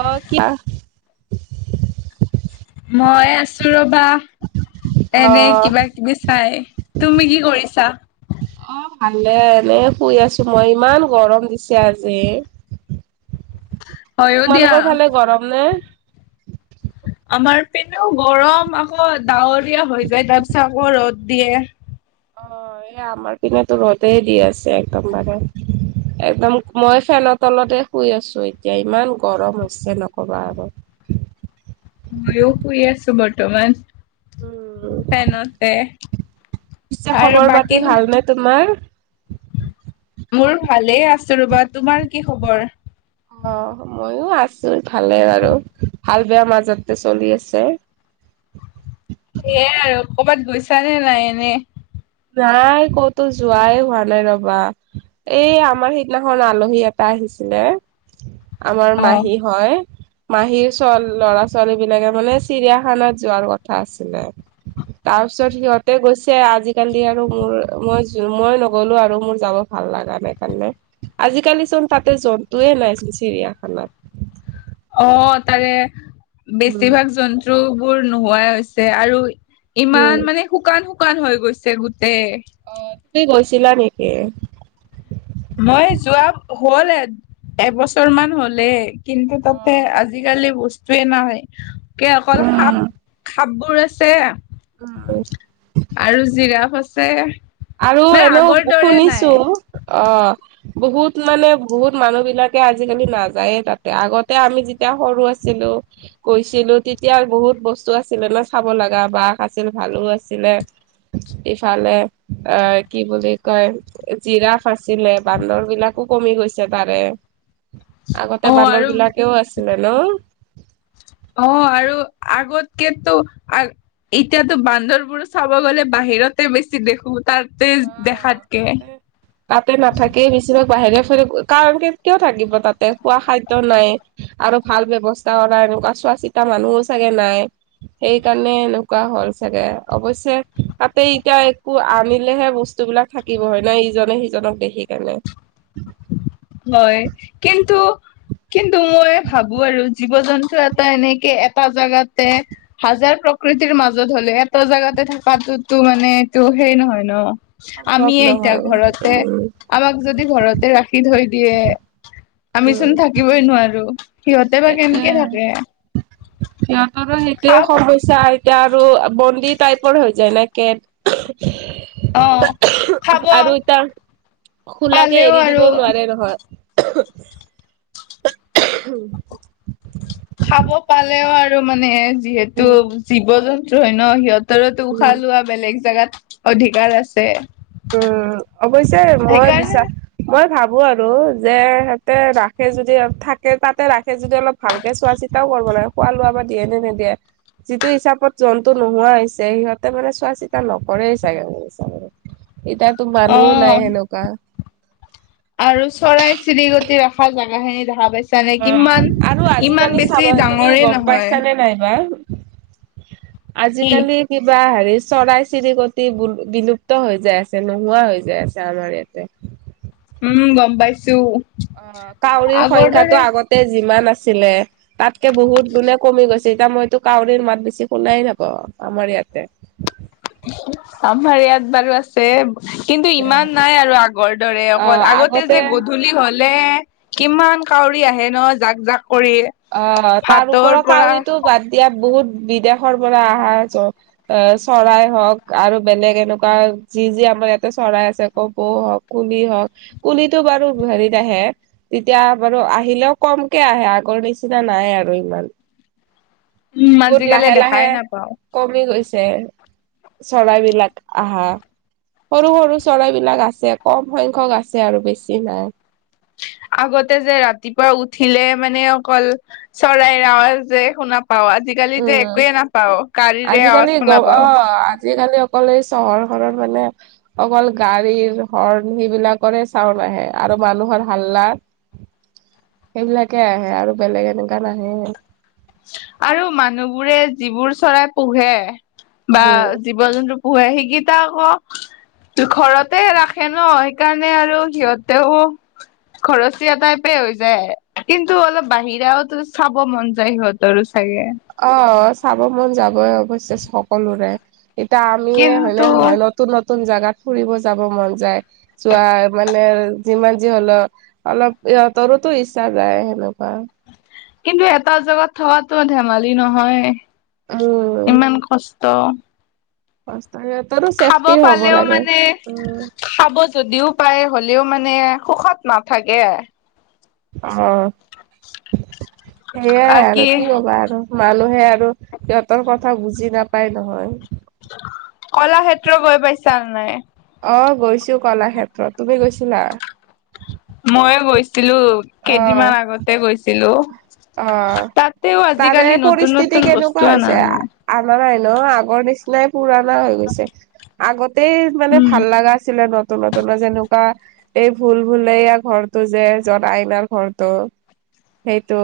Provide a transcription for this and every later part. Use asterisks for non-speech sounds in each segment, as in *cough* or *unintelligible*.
অ কি মই আছো ৰবা অ এনে কিবা কিবি চাই। তুমি কি কৰিছা? অ ভালে এনে শুই আছো মই ইমান গৰম দিছে আজি। *inaudible* হয়ো দিয়া তোমালোকৰ ফালে গৰম নে? কিন্তু গৰম আকৌ ডাৱৰীয়া হৈ যায় তাৰ পিছত আকৌ ৰ'দ দিয়ে। অ এই আমাৰ পিনে তো ৰ'দেই দি আছে একদম মানে একদম মই ফেনৰ তলতে শুই আছো এতিয়া ইমান গৰম হৈছে নকবা আ। মইয়ো শুই আছো বৰ্তমান উম পেনতে পিছে আৰু খবৰ পাতি বাকী ভালনে তোমাৰ মোৰ ভালেই আছো ৰবা তোমাৰ কি খবৰ? অ ময়ো আছো ভালে আৰুা ভাল বেয়া মাজতে চলি আছে। এয়াই আৰু কৰবাত গৈছা নে নাই এনে। নাই ক'তো যোৱাই হোৱা নাই ৰবা। এই আমাৰ সিদিনাখন আলহী এটা আহিছিলে। আমাৰ অ মাহী হয়। মাহীৰ চ ল'ৰা ছোৱালী বিলাকে মানে চিৰিয়াখানাত যোৱাৰ কথা আছিলে। তাৰ পিছত সিহঁতে গৈছে আজি কালি আৰু মোৰ মই মই নগলো আৰু মোৰ যাব ভাল লাগা নাই কাৰণে আজিকালি চব তাতে জন্তুৱে নাই চোন চিৰিয়াখানাত। হয়। অ তাৰে উম। বেছিভাগ জন্তু বোৰ নোহোৱাই হৈছে আৰু উম, ইমান মানে শুকান -শুকান হৈ গৈছে গো অহ, তুমি গৈছিলা নেকি? মই যোৱা হল এ- এবছৰ মান হ'লে। কিন্তু তাতে অ'। আজিকালি বস্তুয়ে নাই কে অকল সাপ উম, সাপবোৰ আছে উম। আৰু জিৰাফ আছে। আৰু মানে আগৰ এনেও দৰে নাই শুনিছো অ', অহ। বহুত মানে বহুত মানুহ বিলাকে আজিকালি নাযায়ে তাতে আগতে আমি যেতিয়া সৰু আছ চিলো কৈছিলো তেতিয়া বহুত বস্তু আছিল ন' চাব লগা বাঘ আছিল, ভালুক আছিল ইফালে অ', কি বুলি কয় জিৰাফ আচিলে বান্দৰ বিলাকো কমি গৈছে তাৰে। অ আগতে বান্দৰ বিলাকেও আছিলে ন' অহ, আৰু আগত কেতু এতিয়াতো বান্দৰবোৰো চাব গ'লে বাহিৰতে বেছি দেখো তাৰ উম, তাতে -তাতে নাথাকেই বেছিভাগ। বাহিৰে ফুৰি কাৰণ কে কিয় থাকিব তাতে খোৱা খাদ্য নাই আৰু ভাল ব্যৱস্থাও নাই। এনেকুৱা চোৱা -চিতা মানুহও চাগে নাই সেইকাৰণে এনেকুৱা হ'ল চাগে অৱশ্যে তাতে এতিয়া একো আমি দিলেহে বস্তুবিলাক থাকিব হয় নহ ইজনে- সিজনক দেখি কেনে। হয়, কিন্ত কিন্তু মই ভাবো আৰু জীৱ -জন্তু এটা এনেকে এটা জোগাতে হাজাৰ প্ৰকৃতিৰ মাজত হ'লে এটা জাগাতে থকাটোতো মানে এইটো হেই নহয় ন' সম্ভৱ আমিয়ে এতিয়া নহয় ঘৰতে উম আমাক যদি ঘৰতে ৰাখি থৈ দিয়ে আমি চোন থাকিবই নোৱাৰো। সিহঁতে বা কেনেকে থাকে হেটোৱে সিহঁতৰো সেইটৱে খাব সমস্যা এতিয়া আৰু বন্দী টাইপৰ হৈ যায় ন' কেট অহ', আৰু এতিয়া খোলাকে পালেও এৰি আৰু দিবও নোৱাৰে নহয়। *unintelligible* খাব পালেও আৰু মানে যিহেতু উম জীৱ -জন্তু হয় ন' সিহঁত তেওঁলোকে টো উম উশাহ লোৱা বেলেগ জেগাত অধিকাৰ আছে। উম, অৱশ্যে মই সেইকাৰণে বিশ্বাস মই ভাবোঁ আৰু যে সিহঁতে ৰাখে যদি থাকে তাতে ৰাখে যদি অলপ ভালকে চোৱা চিতাও কৰব লাগে খোৱা -লোৱা বা দিয়ে নে নেদিয়ে। যিটো হিচাপত জন্তু নোহোৱা হৈছে সিহঁতে মানে চোৱা -চিতা নকৰেই চাগে মোৰ হিচাপত। এতিয়াতো মানুহো নাই সেনেকুৱা। অ', আৰু চৰাই চিৰিকটি ৰাখ দেখা জোগাখিনি দেখা পাইছা নে কিমান আৰু আজিকালি ইমান চাবা বেছি তুমি ডাঙৰে গম নহয়। পাইছানে নাইবা কি আজিকালি কিবা হেত চৰাই - চিৰিকতি বোৰ বিলুপ্ত হৈ যাই আছে নোহোৱা হৈ যাই আছে আমাৰ ইয়াতে। উম, গম পাইছো। অ', কাউৰীৰ আগৰ দৰে সংখ্যাটো আগতে যিমান আছ ছিলে তাতকে বহুত গুণে কমি গৈছে এতিয়া মইতো কাউৰীৰ মাত বেছি শুনাই নাপাও আমাৰ ইয়াত। তে আমাৰ ইয়াত বাৰু আছে। কিন্তু ইমান নাই আৰু আগৰ দৰে অকল আগতে যে গধূলি হলে কিমান কাউ উৰি আহে ন' জাক - জাক। কৰি অ', তাৰ ভাতৰ ওপৰত পৰা কাউৰীটো বাদ দিয়া বহুত বিদেশৰ পৰা আহা জ চৰাই হ'ক আৰু বেলেগ এনেকুৱা যি- যি আমাৰ ইয়াতে চৰাই আছে কপৌ হক কুলি হক কুলিতো বাৰু হেৰিত আহে তেতিয়া এবাৰু আহিলেও কমকে আহে আগৰ নিচিনা নাই আৰু ইমান। উম বহুত আজিকালি লাহে -লাহে দেখাই নাপাও কমি গৈছে। যে চৰাই বিলাক আহা, সৰু সৰু চৰাইবিলাক আছে কম সংখ্যক আছে আৰু বেছি নাই। *inaudible* আগতে যে ৰাতিপুৱা উঠিলে মানে অকল চৰাই আৱাজ যে শুনা পাও আজিকালিতো উম একোয়ে নাপাও গাড়ীৰে আজিকালি আৱাজ গ শুনা অ পাওঁ। আজিকালি অকল এই চহৰখনত মানে অকল গাড়ীৰ হৰ্ণ সেইবিলাকৰে চাউণ্ড আহে আৰু মানুহৰ হাল্লাৰ সেইবিলাকে আহে আৰু বেলেগ এনেকুৱা নাহে। আৰু মানুহবোৰে যিবোৰ চৰাই পোহে বা উম জীৱ জন্তু পোহে শিকিটা আক ঘৰতে ৰাখে ন সেইকাৰণে আৰু সিহঁতেও খৰচীয়া টাইপে হৈ যায় কিন্তু অলপ বাহিৰাওতো চাব মন যাই সিহঁতৰো চাগে, অ চাব মন যাবই অৱশ্যে সকলোৰে, এতিয়া আমিয়ে হয়নে কিন্তু নহয় নতুন নত- নতুন জাগাত ফুৰিব যাব মন যায় যোৱা মানে যিমান যি হলেও অলপ ইহঁতৰোতো ইচ্ছা যায় সেনেকুৱা কিন্তু এটা জেগাত থোৱাতো ধেমালি নহয়। মই ত বচ খাব পালেও মানে খাব যদিও পায়। হ'লেও মানে সুখত নাথাকে? অ সেইয়াই বাকী আৰু কি কবা আৰু। মানুহে আৰু সিহঁতৰ কথা বুজি নাপায় নহয়। কলাক্ষেত্ৰ গৈ পাইছা নাই। অ গৈছো কলাক্ষেত্ৰত তুমি গৈছিলা? মইয়ে গৈছিলো অ', কেইদিনমান আগতে গৈছিলো? অ তাতেও তাৰে আজিকালি নতুন পৰিস্থিতি নতুন কেনেকুৱা বস্তু অনা হৈছে নাই অনা নাই ন আগৰ নিচ- নাই পুৰণা হৈ গৈছে আগতেই মানে উম ভাল লগা আছিলে ন। নতু নতুন যেনেকুৱা এই ভুল ভুল ঘৰটো যে যত আইনাৰ ঘৰটো। *inaudible* সেইটো।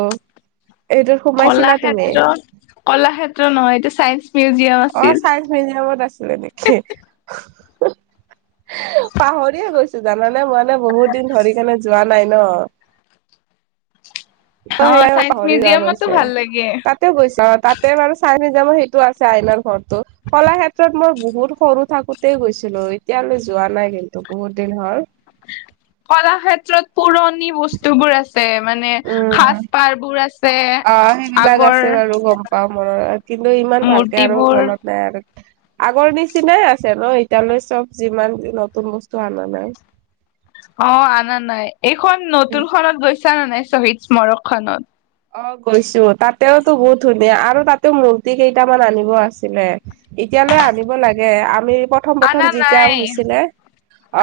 এইটোত কল সোমাইছিলা তুমি? ক্ষেত্ৰত কলাক্ষেত্ৰ নহয় এইটো চাইন্স মিউজ- অ চাই মিউজিয়ামত আছিলে নেকি? পাহৰিয়ে গৈছো জানানে মইানে বহুত দিন ধৰি কেনে যোৱা। নাই ন। ত অ সেইকাৰণে চাইন্স পাহৰি যোৱা মিউজিয়ামতো গৈছে ভাল লাগে তাতেও গৈছো আৰু তাতে বাৰু চাইন্স মিউ- মই সেইটো আছে আইনাৰ ঘৰতো কলা ক্ষেত্ৰত মই বহুত সৰু থাকোতেই গৈছিলো এতিয়ালৈ যোৱা। যোৱা নাই কিন্তু বহুত দিন হল। কলাক্ষেত্ৰত পুৰণি বস্তুবোৰ আছ- ছে মানে উম সাজ পাৰ বোৰ আছে অ সেইবিলাক আছে আগৰ। বাৰু গম পাও মনত কিন্তু ইমান ভালকে আৰু মূৰ্তিবোৰ মনত নাই আৰু। আগৰ নিচিনাই আছে ন এতিয়ালৈ চব যিমান নতুন বস্তু অনা নাই। অ আনা নাই এইখন নতুন খত গৈছা নে নাই শ্বহীদ স্মাৰক খনত। অ গৈছো তাতেওতো বহুত ধুনীয়া আৰু তাতেও মূৰ্তি কেইটামান আনিব আছিলে? এতিয়ালৈ আনিব লাগে আমি প্ৰথম প্ৰথম আনা যেতিয়া নাই হৈছিলে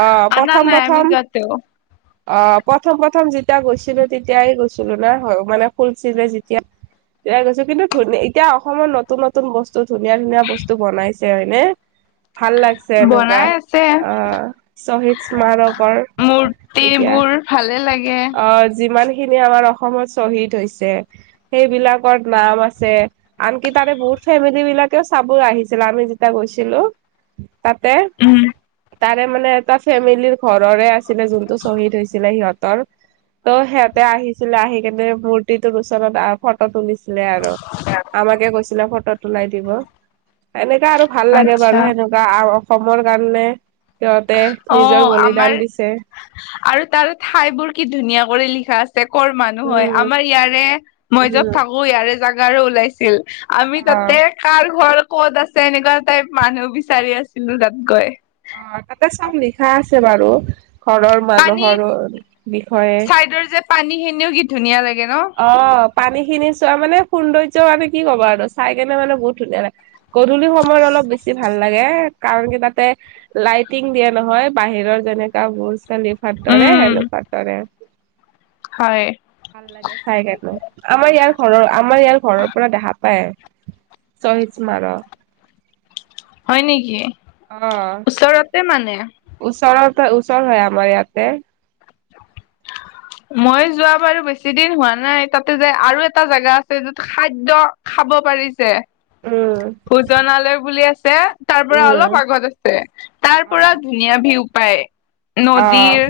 আহ আনা প্ৰথম নাই আমি প্ৰথম। যোৱাতেও অ প্ৰথম প্ৰথম যেতিয়া গৈছিলো তেতিয়াই গৈছিলো না মানে খুলছিলে যেতিয়া। তেতিয়া গৈছো কিন্তু ধুন এতিয়া অসমত নতুন নতুন বস্তু ধুনীয়া ধুনীয়া বস্তু বনাইছে হয়নে। ভাল লাগছে এনেকুৱা বনাই আছে আহ শহীদ স্মাৰকৰ এতিয়া মূৰ্তিবোৰ ভালে লাগে। অ যিমান খিনি আমাৰ অসমত শ্বহীদ হৈছে সেইবিলাকৰ নাম আছে আনকি তাৰে বহুত ফেমিলি বিলাকেও চাব আহিছিল আমি যেতিয়া গৈছিলো। *inaudible* তাতে উম তাৰে মানে এটা ফেমিলিৰ ঘৰৰে আছিলে যোনতটো শ্বহীদ হৈছিলে সিহঁত ত' সিহঁতে আহিছিলে আহি কেনে মূৰ্তিটোৰ ওচত ফটো তুলিছিলে আৰু। আমাকে কৈছিলে ফটো তোলাই দিব। এনে আৰু ভাল লাগে বাৰু আচ্ছা সেনেকুৱা অসমৰ কাৰণে। সিহঁতে অ নিজৰ আমাৰ বলিদান দিছে আৰু তাৰ ঠাই বোৰ কি ধুনীয়া কৰি লিখা আছে। কৰ মানুহ হয়? উম আমাৰ ইয়াৰে মই উম যত থাকো ইয়াৰে জাগাৰো ওলাইছিল। আমি অ তাতে কাৰ ঘৰ ক'ত আছে এনেকুৱা টাইপ মানুহ বিচাৰি আছিলো তাত গৈ। অ তাতে চব লিখা আছে বাৰু। ঘৰৰ পানী মানুহৰো বিষয়ে। চাইডৰ যে পানী খিনিও কি ধুনীয়া লাগে ন অ পানী খিনি চোৱা মানে সৌন্দৰ্য মানে কি কবা আৰু চাই কেনে মানে বহুত ধুনীয়া লা গধূলি সময়ত অলপ বেছি ভাল লাগে। কাৰণ কি তাতে লাইটিং দিয়া নহয় বাহিৰৰ যেনেকা বস্ চালি ভাটৰে উম সেনেকুৱা কৰে। হয়। লাগে চাই আমাৰ ইয়াৰ ঘৰৰ আমাৰ ইয়াৰ ঘৰৰ পৰা দেখা পায়। চহিচ্ট মাৰ'? হয় নেকি? অ' ওচৰতে মানে। ওচৰতে ওচৰ হয় আমাৰ ইয়াতে। *unintelligible* মই যোৱা বাৰু বেছি দিন হোৱা নাই তাতে যাই আৰু এটা জাগা আছে যত খাদ্য খাব পাৰি যে উম ভোজনালয় বুলি আছে তাৰ পৰা উম অলপ আগত আছে তাৰ পৰা অ' ধুনীয়া ভিও পায়। নদীৰ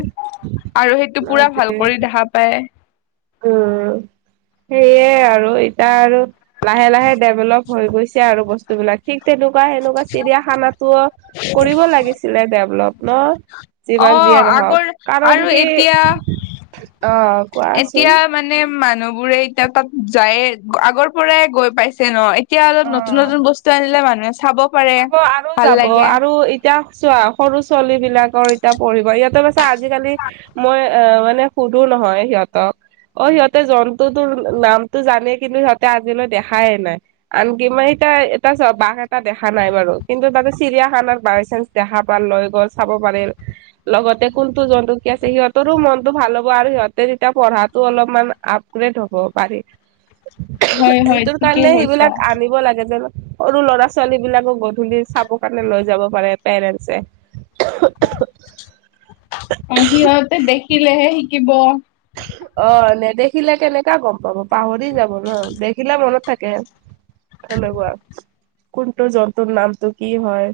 আৰু সেইটো পুৰা অ' ভাল কৰি দেখা পায়। উম সেইয়ে আৰু এতিয়া আৰু লাহে লাহে ডেভেলপ হৈ গৈছে আৰু বস্তু বিলাক। ঠিক তেনেকুৱা সেনেকুৱা চিৰিয়াখানাতো কৰিব লাগিছিলে ডেভলপ ন? অ যিমান যিয়েই আগৰ নহওক কাৰণ আৰু কি এতিয়া অ কোৱা এতিয়া মানে মানুহ বোৰে এতিয়া তাত যায়ে আগৰ পৰাই গৈ পাইছে ন এতিয়া অলপ নতুন অ নতুন বস্তু আনিলে মানুহ চাব আৰু যাব আৰু এতিয়া চোৱা সৰু ছোৱালী বিলাকৰ এতিয়া পঢ়িব ইহতে পিছে আজিকালি মই অ মানে সুধো নহয় সিহঁতক অ সিহঁতে জন্তু তোৰ নামতটো জানে কিন্তু সিহঁতে আজিলৈ দেখাই নাই আনকি ম এটা এটা চা বাঘ এটা দেখা দেখা নাই বাৰু কিন্তু তাতে চিৰিয়াখানাৰ বাইচান্চ দেখা পাল, লৈ গ'ল, চাব পাৰিল। লগতে কোনটো জন্তু কি আছে সিহঁতৰো মনতটো ভাল হ'ব আৰু সিহতে তেতিয়া পঢ়াতটো অলপমান আপ ধব পাৰি হয় হয় সেইটোৰ ঠিকেই কাৰণে কৈছা সেইবিলাক আনিব লাগে যেন সৰু ল'ৰা-ছোৱালী বিলাকক গধূলি চাব কাৰণে লৈ যাব পাৰে পেৰেন্টচে। সিহঁতে দেখিলেহে শিকিব। অ নেদেখিলে কেনেকা গম পাব পাহৰি যাব ন দেখিলে মনত থাকে। সেনেকোৱা কোনটো জন্তুৰ নামটো কি হয়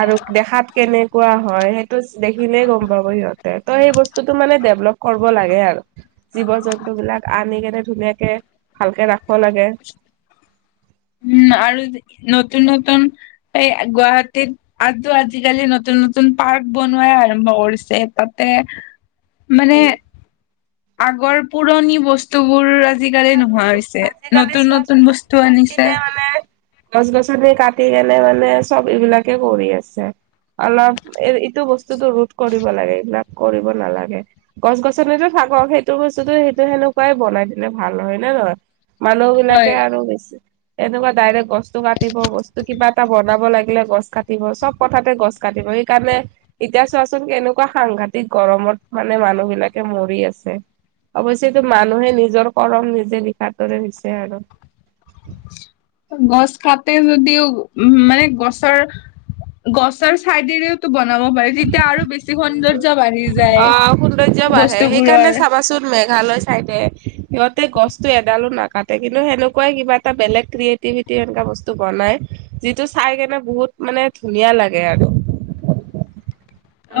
আৰু দেখাত কেনেকুৱা হয় সেইটো দেখিলেই গম পাবো সিহঁতে ত সেই বস্ত বস্তুটো মানে ডেভলপ কৰব লাগে আৰু জীৱ জন্তু বিলাক আনি কেনে ধুনীয়াকে ভালকে ৰাখ উম আৰু নতুন নতুন এই গুৱাহাটীত আ আজিকালি নতুন নতুন পাৰ্ক বনোৱা আৰম্ভ কৰিছে তাতে মানে উম আগৰ পুৰণি বস্তুবোৰ আজি আজিকালি নোহোৱা আৰু হৈছে আজিকালি নতুন নতুন চোৱাচোন বস্তু চব আনিছে। পিনে মানে গছ গছনি কাটি কেনে মানে চব এইবিলাকে কৰি আছে। অলপ এ ইটো বস্তুতো ৰোধ কৰিব লাগে এইবিলাক কৰিব নালাগে গছ গছনি ভ আৰ সেইটো বস্তুতো সেইটো সেনেকুৱাই বনাই দিলনে ভাল হয় নে নহয় মানুহ হয় বিলাকে আৰু বেছি। এনেকুৱা ডাইৰেক্ট গছটো কাটিব বস্তু কিবা এটা বনাব লাগিলে গছ কাটিব চব কথাতে গছ কাটিব। সেইকাৰণে এতিয়া চোৱাচোন কেনেকুৱা সাংঘাতিক গৰমত মানে মানুহ বিলাকে মৰি আছে। অৱশ্যয়তটো মানুহে নিজৰ কৰম নিজে লিখাটোৰেছে আৰু গছ কাতে যদিও উ মানে গছৰ গছৰ ছাইডেৰেওতো বনাব পাৰি তেতিয়া আৰু বেছি সৌন্দৰ্য। বাঢ়ি যায় অ সৌন্দৰ্য বাঢ়ে সেইকাৰণে বস্তুবোৰৰ। চাবাচোন মে চাই দিয়ে সিহঁতে গছতটো এডালো নাকাটে কিন্তু সেনেকুৱাই কিবা এটা বেলেগ ক্ৰিয়ে সনেকাা বস্তু বনাই যিটো চাই কেনে বহুত মানে ধুনীয়া লাগে আৰু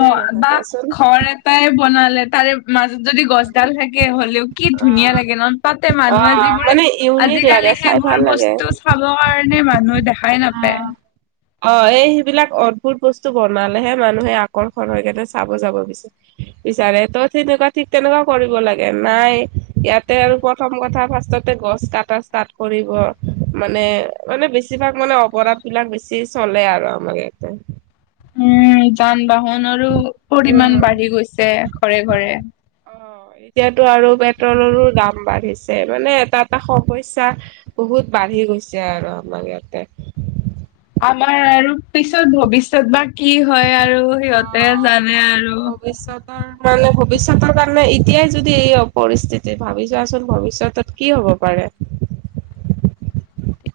অ নহয় বা কোৱাচোন? ঘৰ এটাই বনালে তাৰে মাজত যদি গছডাল থাকে হ'লেও কি অ ধুনীয়া লাগে নহ তাত অ মানুহে যিবোৰে মানে ইউনিক লাগে আজিকালি চাই সেইবোৰ ভাল বস্তু চাব কাৰণে মানুহে দেখাই নাপায় অঁ অঁ এই বিলাক অদ্ভুত বস্তু বনালেহে মানুহে আকৰ্ষণ হৈ কেনে চাব যাব বিচাৰে বিচাৰে ত তেনেকুৱা ঠিক তেনেকুৱা কৰিব লাগে নাই ইয়াতে আৰু প্ৰথম কথা। গছ কটা ষ্টাৰ্ট কৰিব মানে মানে বেছিভাগ মানে অপৰাধ বিলাক বেছি চলে আৰু আমাৰ ইয়াতে উম যান বাহনৰো পৰিমান উম। বাঢ়ি গৈছে ঘৰে ঘৰে অ এতিয়াতো আৰু পেট্ৰলৰো দাম বাঢ়িছে মানে এটা এটা সমস্যা বহুত বাঢ়ি কি গৈছে আৰু আমাৰ ইয়াতে আমাৰ আৰু পিছত ভৱিষ্যত বা কি হয় আৰু সিহঁতে অ। জানে ভৱিষ্যতৰ আৰু মানে ভৱিষ্যতৰ কাৰণে এতিয়াই যদি এই পৰিস্থিতি ভাবি যোৱাচোন ভৱিষ্যতত কি হ'ব পাৰে। *unintelligible*